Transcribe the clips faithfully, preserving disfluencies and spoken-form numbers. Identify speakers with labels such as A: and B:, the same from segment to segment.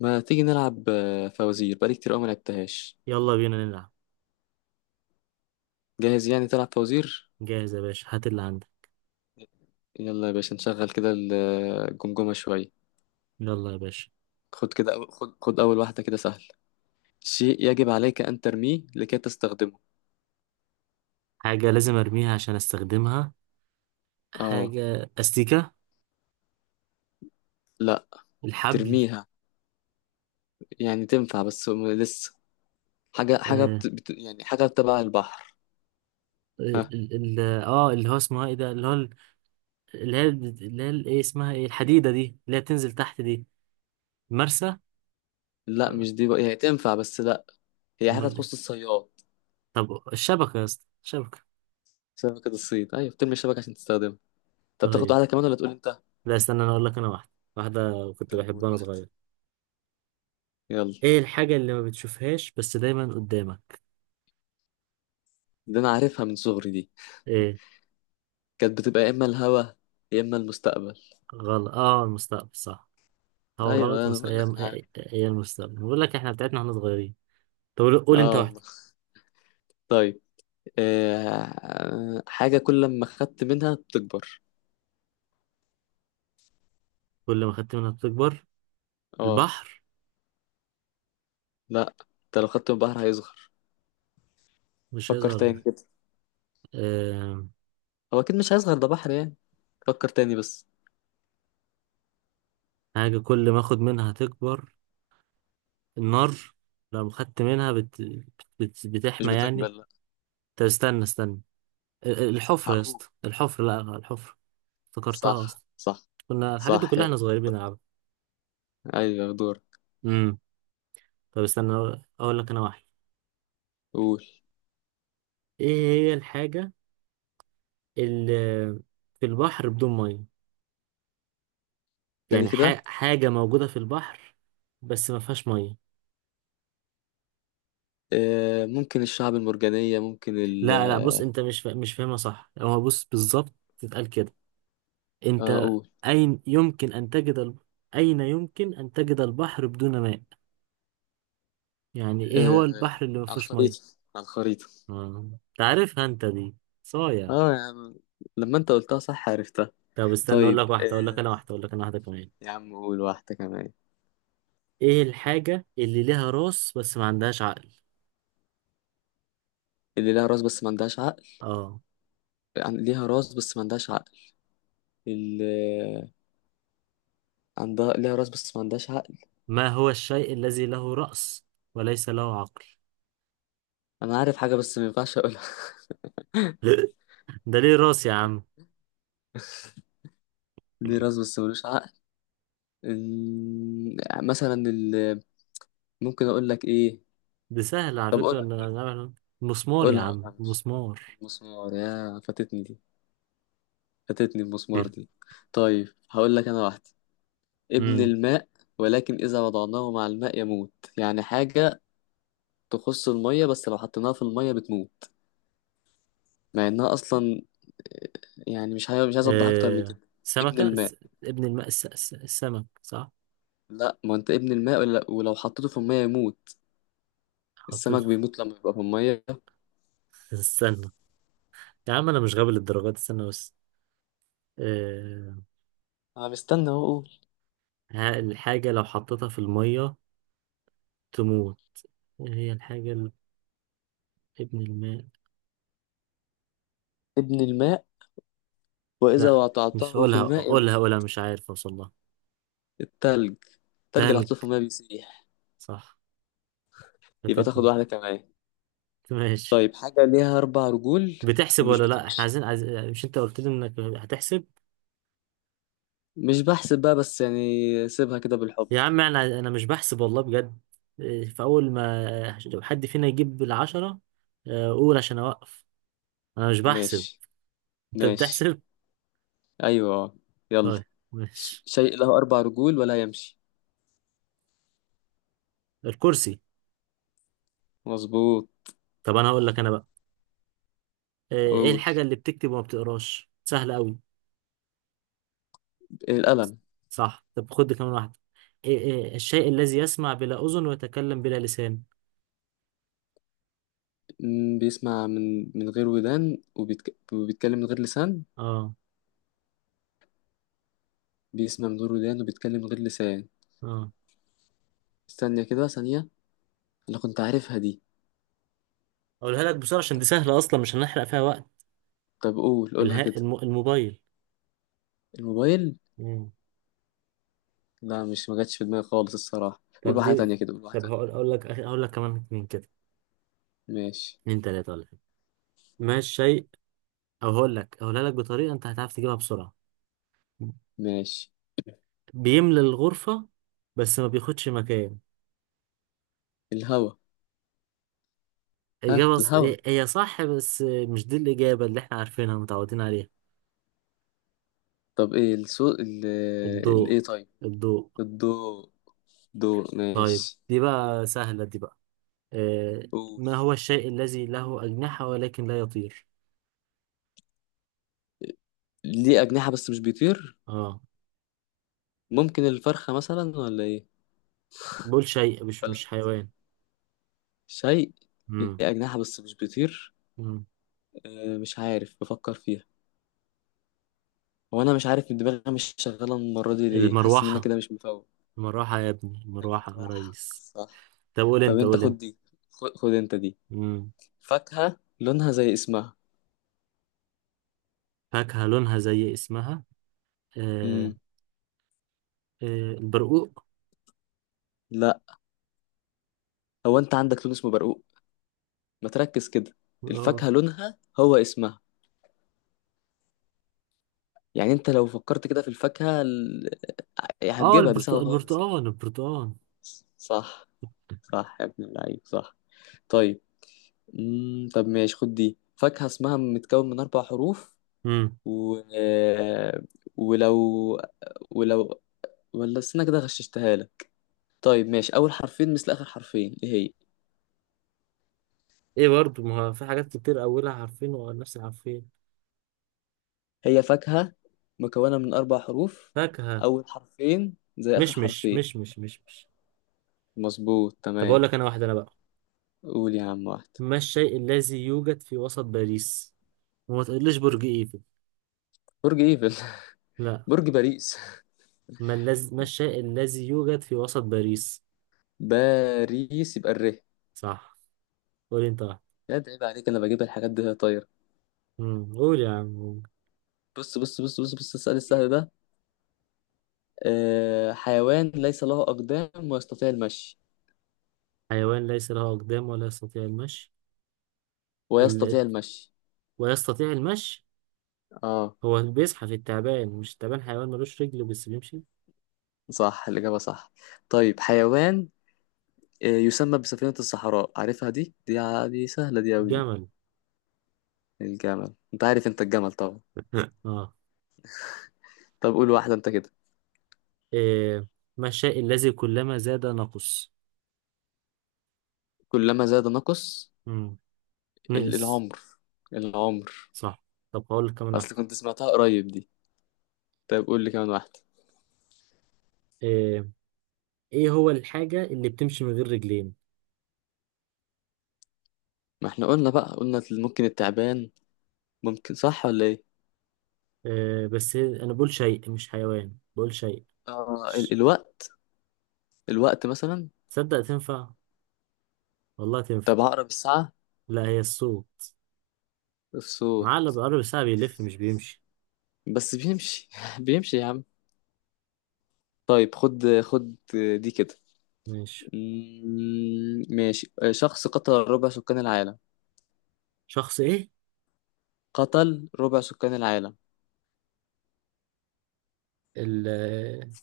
A: ما تيجي نلعب آه، فوازير، بقالي كتير قوي ما لعبتهاش.
B: يلا بينا نلعب.
A: جاهز يعني تلعب فوازير؟
B: جاهز يا باشا، هات اللي عندك.
A: يلا يا باشا نشغل كده الجمجمة شوية.
B: يلا يا باشا.
A: خد كده أو- خد خد أول واحدة كده سهل. شيء يجب عليك أن ترميه لكي تستخدمه.
B: حاجة لازم ارميها عشان استخدمها.
A: اه.
B: حاجة، استيكة.
A: لا.
B: الحبل.
A: ترميها. يعني تنفع بس م- لسه. حاجة حاجة
B: اه.
A: بت... بت... يعني حاجة تبع البحر. ها.
B: ال- ال- ال- آه، اللي هو اسمها ايه ده، اللي هو ال- اللي هي اللي هي ال- ايه اسمها، ايه الحديدة دي اللي هي بتنزل تحت دي؟ مرسى.
A: لا
B: آه.
A: مش دي بقى، يعني تنفع بس لا. هي حاجة
B: امال إيه؟
A: تخص الصياد.
B: طب الشبكة يا اسطى، الشبكة.
A: شبكة الصيد، أيوة بترمي الشبكة عشان تستخدمها. طب تاخد
B: طيب.
A: واحدة كمان ولا تقول أنت؟
B: لا استنى، انا اقول لك، انا واحدة. واحدة كنت
A: طب
B: بحبها
A: قول
B: وانا
A: واحدة.
B: صغير.
A: يلا.
B: ايه الحاجة اللي ما بتشوفهاش بس دايما قدامك؟
A: دي انا عارفها من صغري دي.
B: ايه؟
A: كانت بتبقى يا اما الهوا، يا اما المستقبل.
B: غلط، اه، المستقبل صح. هو
A: ايوه
B: غلط
A: انا
B: بس
A: بقول لك
B: هي،
A: انا عارف.
B: هي المستقبل، بقول لك احنا بتاعتنا احنا صغيرين. طب قول، قول انت
A: اه والله.
B: واحدة.
A: طيب. آه حاجه كل ما خدت منها بتكبر.
B: كل ما خدت منها بتكبر.
A: اه.
B: البحر.
A: لا. انت لو خدت من البحر هيصغر.
B: مش
A: فكر
B: هيظهر
A: تاني
B: لك.
A: كده.
B: أه...
A: هو اكيد مش هيصغر، ده بحر يعني. فكر تاني بس.
B: حاجة كل ما اخد منها هتكبر. النار. لو خدت منها بت... بت...
A: مش
B: بتحمى
A: بتكبر
B: يعني.
A: لا.
B: طب استنى استنى، ال- ال- الحفرة يا
A: هقول.
B: اسطى، الحفرة، لا الحفرة. افتكرتها اصلا.
A: صح صح.
B: كنا الحاجات دي
A: صح
B: كلها
A: يلا.
B: احنا صغيرين بنلعبها.
A: ايوه دور.
B: امم طب استنى، اقول لك انا واحد.
A: قول.
B: ايه هي الحاجة اللي في البحر بدون مية؟
A: تاني
B: يعني ح-
A: كده.
B: حاجة موجودة في البحر بس ما فيهاش مية.
A: آه ممكن الشعب المرجانيه، ممكن ال
B: لا لا، بص
A: آه،
B: انت مش فا... مش فاهمها صح، هو بص بالظبط تتقال كده.
A: آه،
B: انت،
A: قول.
B: اين يمكن ان تجد ال... اين يمكن ان تجد البحر بدون ماء؟ يعني ايه هو
A: آه.
B: البحر اللي ما
A: على
B: فيهوش
A: الخريطة.
B: مية؟
A: على الخريطة.
B: آه. تعرفها انت دي، صايع.
A: اه يا عم، لما انت قلتها صح عرفتها.
B: طب استنى، اقول لك
A: طيب
B: واحدة اقول لك
A: آه
B: انا واحدة اقول لك انا واحدة كمان.
A: يا عم قول واحدة كمان.
B: ايه الحاجة اللي لها راس بس ما عندهاش عقل؟
A: اللي لها راس بس ما عندهاش عقل.
B: اه.
A: عن- ليها راس بس ما عندهاش عقل. اللي عندها ليها راس بس ما عندهاش عقل.
B: ما هو الشيء الذي له رأس وليس له عقل؟
A: انا عارف حاجة بس ما ينفعش اقولها.
B: ده ليه راس يا عم.
A: ليه راس بس ملوش عقل. إن- مثلا ال... ممكن اقول لك ايه.
B: دي سهلة على
A: طب
B: فكرة،
A: قولها
B: إن أنا
A: قولها،
B: نعمل مسمار يا
A: قولها قولها
B: عم،
A: مش.
B: مسمار.
A: المسمار، يا فاتتني دي. فاتتني المسمار
B: مم.
A: دي. طيب هقول لك انا واحدة. ابن
B: امم
A: الماء ولكن إذا وضعناه مع الماء يموت. يعني حاجة تخص المية بس لو حطيناها في المية بتموت، مع إنها أصلا، يعني مش عايز مش عايز أوضح أكتر من
B: آه
A: كده. ابن
B: سمكة
A: الماء.
B: س- ابن الماء، الس... الس- السمك صح.
A: لا، ما أنت ابن الماء، ولا- ولو حطيته في المية يموت. السمك
B: حطيته
A: بيموت لما يبقى في المية.
B: في- استنى. يا عم أنا مش غبي للدرجة دي، استنى بس. آه.
A: أنا مستنى أهو أقول.
B: ها- الحاجة لو حطيتها في المية تموت. إيه هي الحاجة ال- ابن الماء؟
A: ابن الماء وإذا
B: لا. مش
A: وضعته في
B: قولها
A: الماء
B: قولها
A: يموت.
B: قولها، مش عارف أوصل لها.
A: التلج. التلج اللي
B: تلج.
A: حطيته في المية بيسيح.
B: صح.
A: يبقى تاخد
B: فاتتني.
A: واحدة كمان.
B: ماشي.
A: طيب، حاجة ليها أربع رجول
B: بتحسب
A: ومش
B: ولا لا؟ احنا
A: بتمشي.
B: عايزين عايز... مش انت قلت لي انك هتحسب؟
A: مش بحسب بقى، بس يعني سيبها كده بالحب.
B: يا عم انا انا مش بحسب والله، بجد. إيه، فاول ما لو حد فينا يجيب العشرة، آه، قول عشان اوقف. انا مش بحسب،
A: ماشي.
B: انت
A: ماشي.
B: بتحسب.
A: أيوة آه. يلا.
B: طيب.
A: ش-
B: ماشي.
A: شيء له أربع رجول ولا يمشي.
B: الكرسي.
A: مظبوط.
B: طب انا هقول لك انا بقى. آه، ايه
A: أول،
B: الحاجة اللي بتكتب وما بتقراش؟ سهلة قوي.
A: القلم.
B: صح، طب خد كمان واحدة. إيه إيه الشيء الذي يسمع بلا اذن ويتكلم بلا لسان.
A: م، بيسمع من من غير ودان وبيتك... وبيتكلم من غير لسان.
B: اه.
A: بيسمع من غير ودان وبيتكلم من غير لسان.
B: اه.
A: استنى كده ثانية، أنا كنت عارفها دي.
B: اقولها لك بسرعة عشان دي سهلة اصلا، مش هنحرق فيها وقت.
A: طب قول، قولها
B: الها
A: كده.
B: الم... الموبايل.
A: الموبايل.
B: مم.
A: لا، مش ما جاتش في دماغي خالص الصراحة، قول
B: طب
A: واحدة تانية
B: دي.
A: كده، قول واحدة
B: طب
A: تانية.
B: هقول اقول لك اقول لك كمان اتنين كده،
A: ماشي.
B: اتنين تلاتة ولا حاجة. ما الشيء أو هقول لك هقولها لك بطريقة أنت هتعرف تجيبها بسرعة.
A: ماشي.
B: بيملى الغرفة بس ما بياخدش مكان.
A: الهوا. ها
B: إجابة ص...
A: الهوا.
B: هي صح بس مش دي الإجابة اللي إحنا عارفينها متعودين عليها.
A: طب ايه الصوت ال...
B: الضوء.
A: الايه؟ طيب.
B: الضوء.
A: الضوء. دور
B: طيب
A: ماشي.
B: دي بقى سهلة دي بقى. آه...
A: قول.
B: ما هو الشيء الذي له أجنحة ولكن لا يطير؟
A: ليه أجنحة بس مش بيطير.
B: آه.
A: ممكن الفرخة مثلا ولا إيه؟
B: بقول شيء مش
A: ولا
B: مش
A: الفرخة؟
B: حيوان.
A: شيء ليه
B: مم.
A: أجنحة بس مش بيطير.
B: مم.
A: آه مش عارف، بفكر فيها. هو أنا مش عارف إن دماغي مش شغالة المرة دي ليه، حاسس إن أنا
B: المروحة.
A: كده مش مفوق.
B: المروحة يا ابني، المروحة يا
A: الراحة
B: ريس.
A: صح.
B: طب قول
A: طب
B: أنت،
A: أنت
B: قول.
A: خد دي. خد, خد أنت دي.
B: أنت.
A: فاكهة لونها زي اسمها.
B: فاكهة لونها زي اسمها. آه.
A: مم.
B: آه. البرقوق.
A: لا. هو أنت عندك لون اسمه برقوق؟ ما تركز كده.
B: اه.
A: الفاكهة لونها هو اسمها، يعني أنت لو فكرت كده في الفاكهة، إيه
B: آه،
A: هتجيبها، دي
B: البرتق-
A: سهلة خالص يعني.
B: البرتقال، البرتقال.
A: صح. صح يا ابن اللعيب صح. طيب. مم. طب ماشي خد دي، فاكهة اسمها متكون من أربع حروف
B: امم
A: و... آه، ولو ولو ولا استنى كده، غششتها لك. طيب ماشي، أول حرفين مثل آخر حرفين، إيه هي؟
B: ايه، برضو ما هو في حاجات كتير اولها عارفين والناس عارفين.
A: هي فاكهة مكونة من أربع حروف،
B: فاكهة.
A: أول حرفين زي آخر
B: مش، مش،
A: حرفين.
B: مش، مش، مش، مش.
A: مظبوط
B: طب
A: تمام.
B: اقول لك انا واحدة انا بقى.
A: قول يا عم واحد.
B: ما الشيء الذي يوجد في وسط باريس؟ وما تقوليش برج ايفل.
A: برج ايفل.
B: لا.
A: برج باريس.
B: ما, اللز... ما الشيء الذي يوجد في وسط باريس.
A: باريس، يبقى الر.
B: صح. قولي انت واحد.
A: يا ده عيب عليك، انا بجيب الحاجات دي وهي طايره.
B: امم قول يا عم.
A: بص بص بص بص بص، السؤال السهل ده. آه حيوان ليس له اقدام ويستطيع المشي.
B: حيوان ليس له اقدام ولا يستطيع المشي.
A: ويستطيع
B: ال...
A: المشي.
B: ويستطيع المشي.
A: اه.
B: هو بيزحف التعبان، مش التعبان حيوان ملوش رجل بس بيمشي.
A: صح الاجابه صح. طيب حيوان آه يسمى بسفينه الصحراء، عارفها دي، دي ع- دي سهله دي قوي دي.
B: جمل.
A: الجمل، انت عارف انت الجمل طبعا.
B: اه.
A: طب قول واحده انت كده.
B: إيه، ما الشيء الذي كلما زاد نقص؟
A: كلما زاد نقص.
B: مم.
A: ال-
B: نقص.
A: العمر. العمر.
B: صح. طب هقول لك كمان
A: اصل
B: واحدة.
A: كنت سمعتها قريب دي. طيب قول لي كمان واحده.
B: إيه، ايه هو الحاجة اللي بتمشي من غير رجلين؟
A: ما احنا قلنا بقى، قلنا ممكن التعبان. ممكن صح ولا ايه؟
B: إيه بس هي- انا بقول شيء مش حيوان، بقول شيء.
A: آه ال-
B: ش-
A: الوقت. الوقت مثلا.
B: تصدق تنفع؟ والله تنفع.
A: طب هقرب الساعة.
B: لا هي الصوت. عقل
A: الصوت.
B: بقرب الساعة بيلف مش بيمشي.
A: بس بيمشي بيمشي يا عم. طيب خد خد، دي كده.
B: ماشي.
A: مم، ماشي، شخص قتل ربع سكان العالم.
B: شخص
A: قتل ربع سكان العالم.
B: ايه؟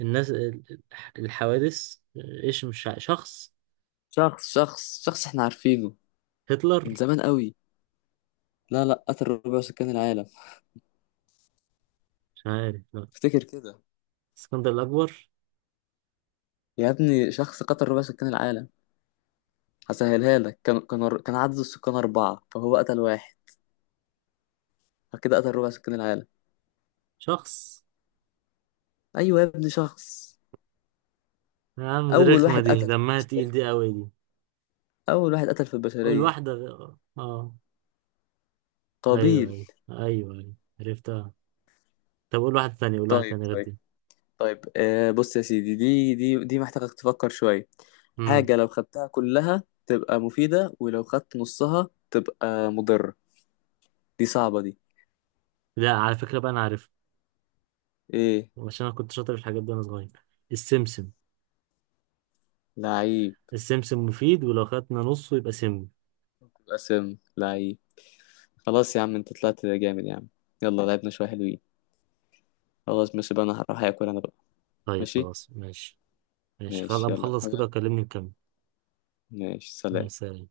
B: الناس ال- الحوادث. ايش مش ع- شخص.
A: شخص شخص شخص احنا عارفينه
B: هتلر.
A: من زمان قوي. لا لا قتل ربع سكان العالم.
B: مش عارف لا.
A: افتكر كده.
B: اسكندر الأكبر.
A: يا ابني شخص قتل ربع سكان العالم. هسهلها لك، كان كان كان عدد السكان أربعة فهو قتل واحد، فكده قتل ربع سكان العالم.
B: شخص.
A: أيوة يا ابني شخص.
B: يا عم دي
A: أول
B: رخمة،
A: واحد
B: دي
A: قتل في
B: دمها تقيل
A: البشرية.
B: دي، قوي دي.
A: أول واحد قتل في
B: قول
A: البشرية.
B: واحدة. غ- اه آه، ايوه،
A: قابيل.
B: ايوه، ايوه، ايوه. عرفتها. طب قول واحدة تانية، قول واحدة
A: طيب
B: تانية غير
A: طيب
B: دي.
A: طيب. آه بص يا سيدي، دي دي دي محتاجك تفكر شوية.
B: امم
A: حاجة لو خدتها كلها تبقى مفيدة ولو خدت نصها تبقى مضرة. دي صعبة دي.
B: لا على فكرة بقى، انا عارفها.
A: إيه.
B: عشان انا كنت شاطر في الحاجات دي وانا صغير. السمسم.
A: لعيب.
B: السمسم مفيد، ولو خدنا نصه يبقى سم.
A: قسم لعيب. خلاص يا عم، أنت طلعت جامد يا عم. يلا لعبنا شوية حلوين. خلاص ماشي بقى، أنا هروح أكل أنا بقى.
B: طيب
A: ماشي.
B: خلاص، ماشي. ماشي خلاص،
A: ماشي
B: أبقى
A: يلا
B: اخلص كده
A: حاجة.
B: وكلمني نكمل.
A: ماشي
B: مع
A: سلام.
B: السلامة.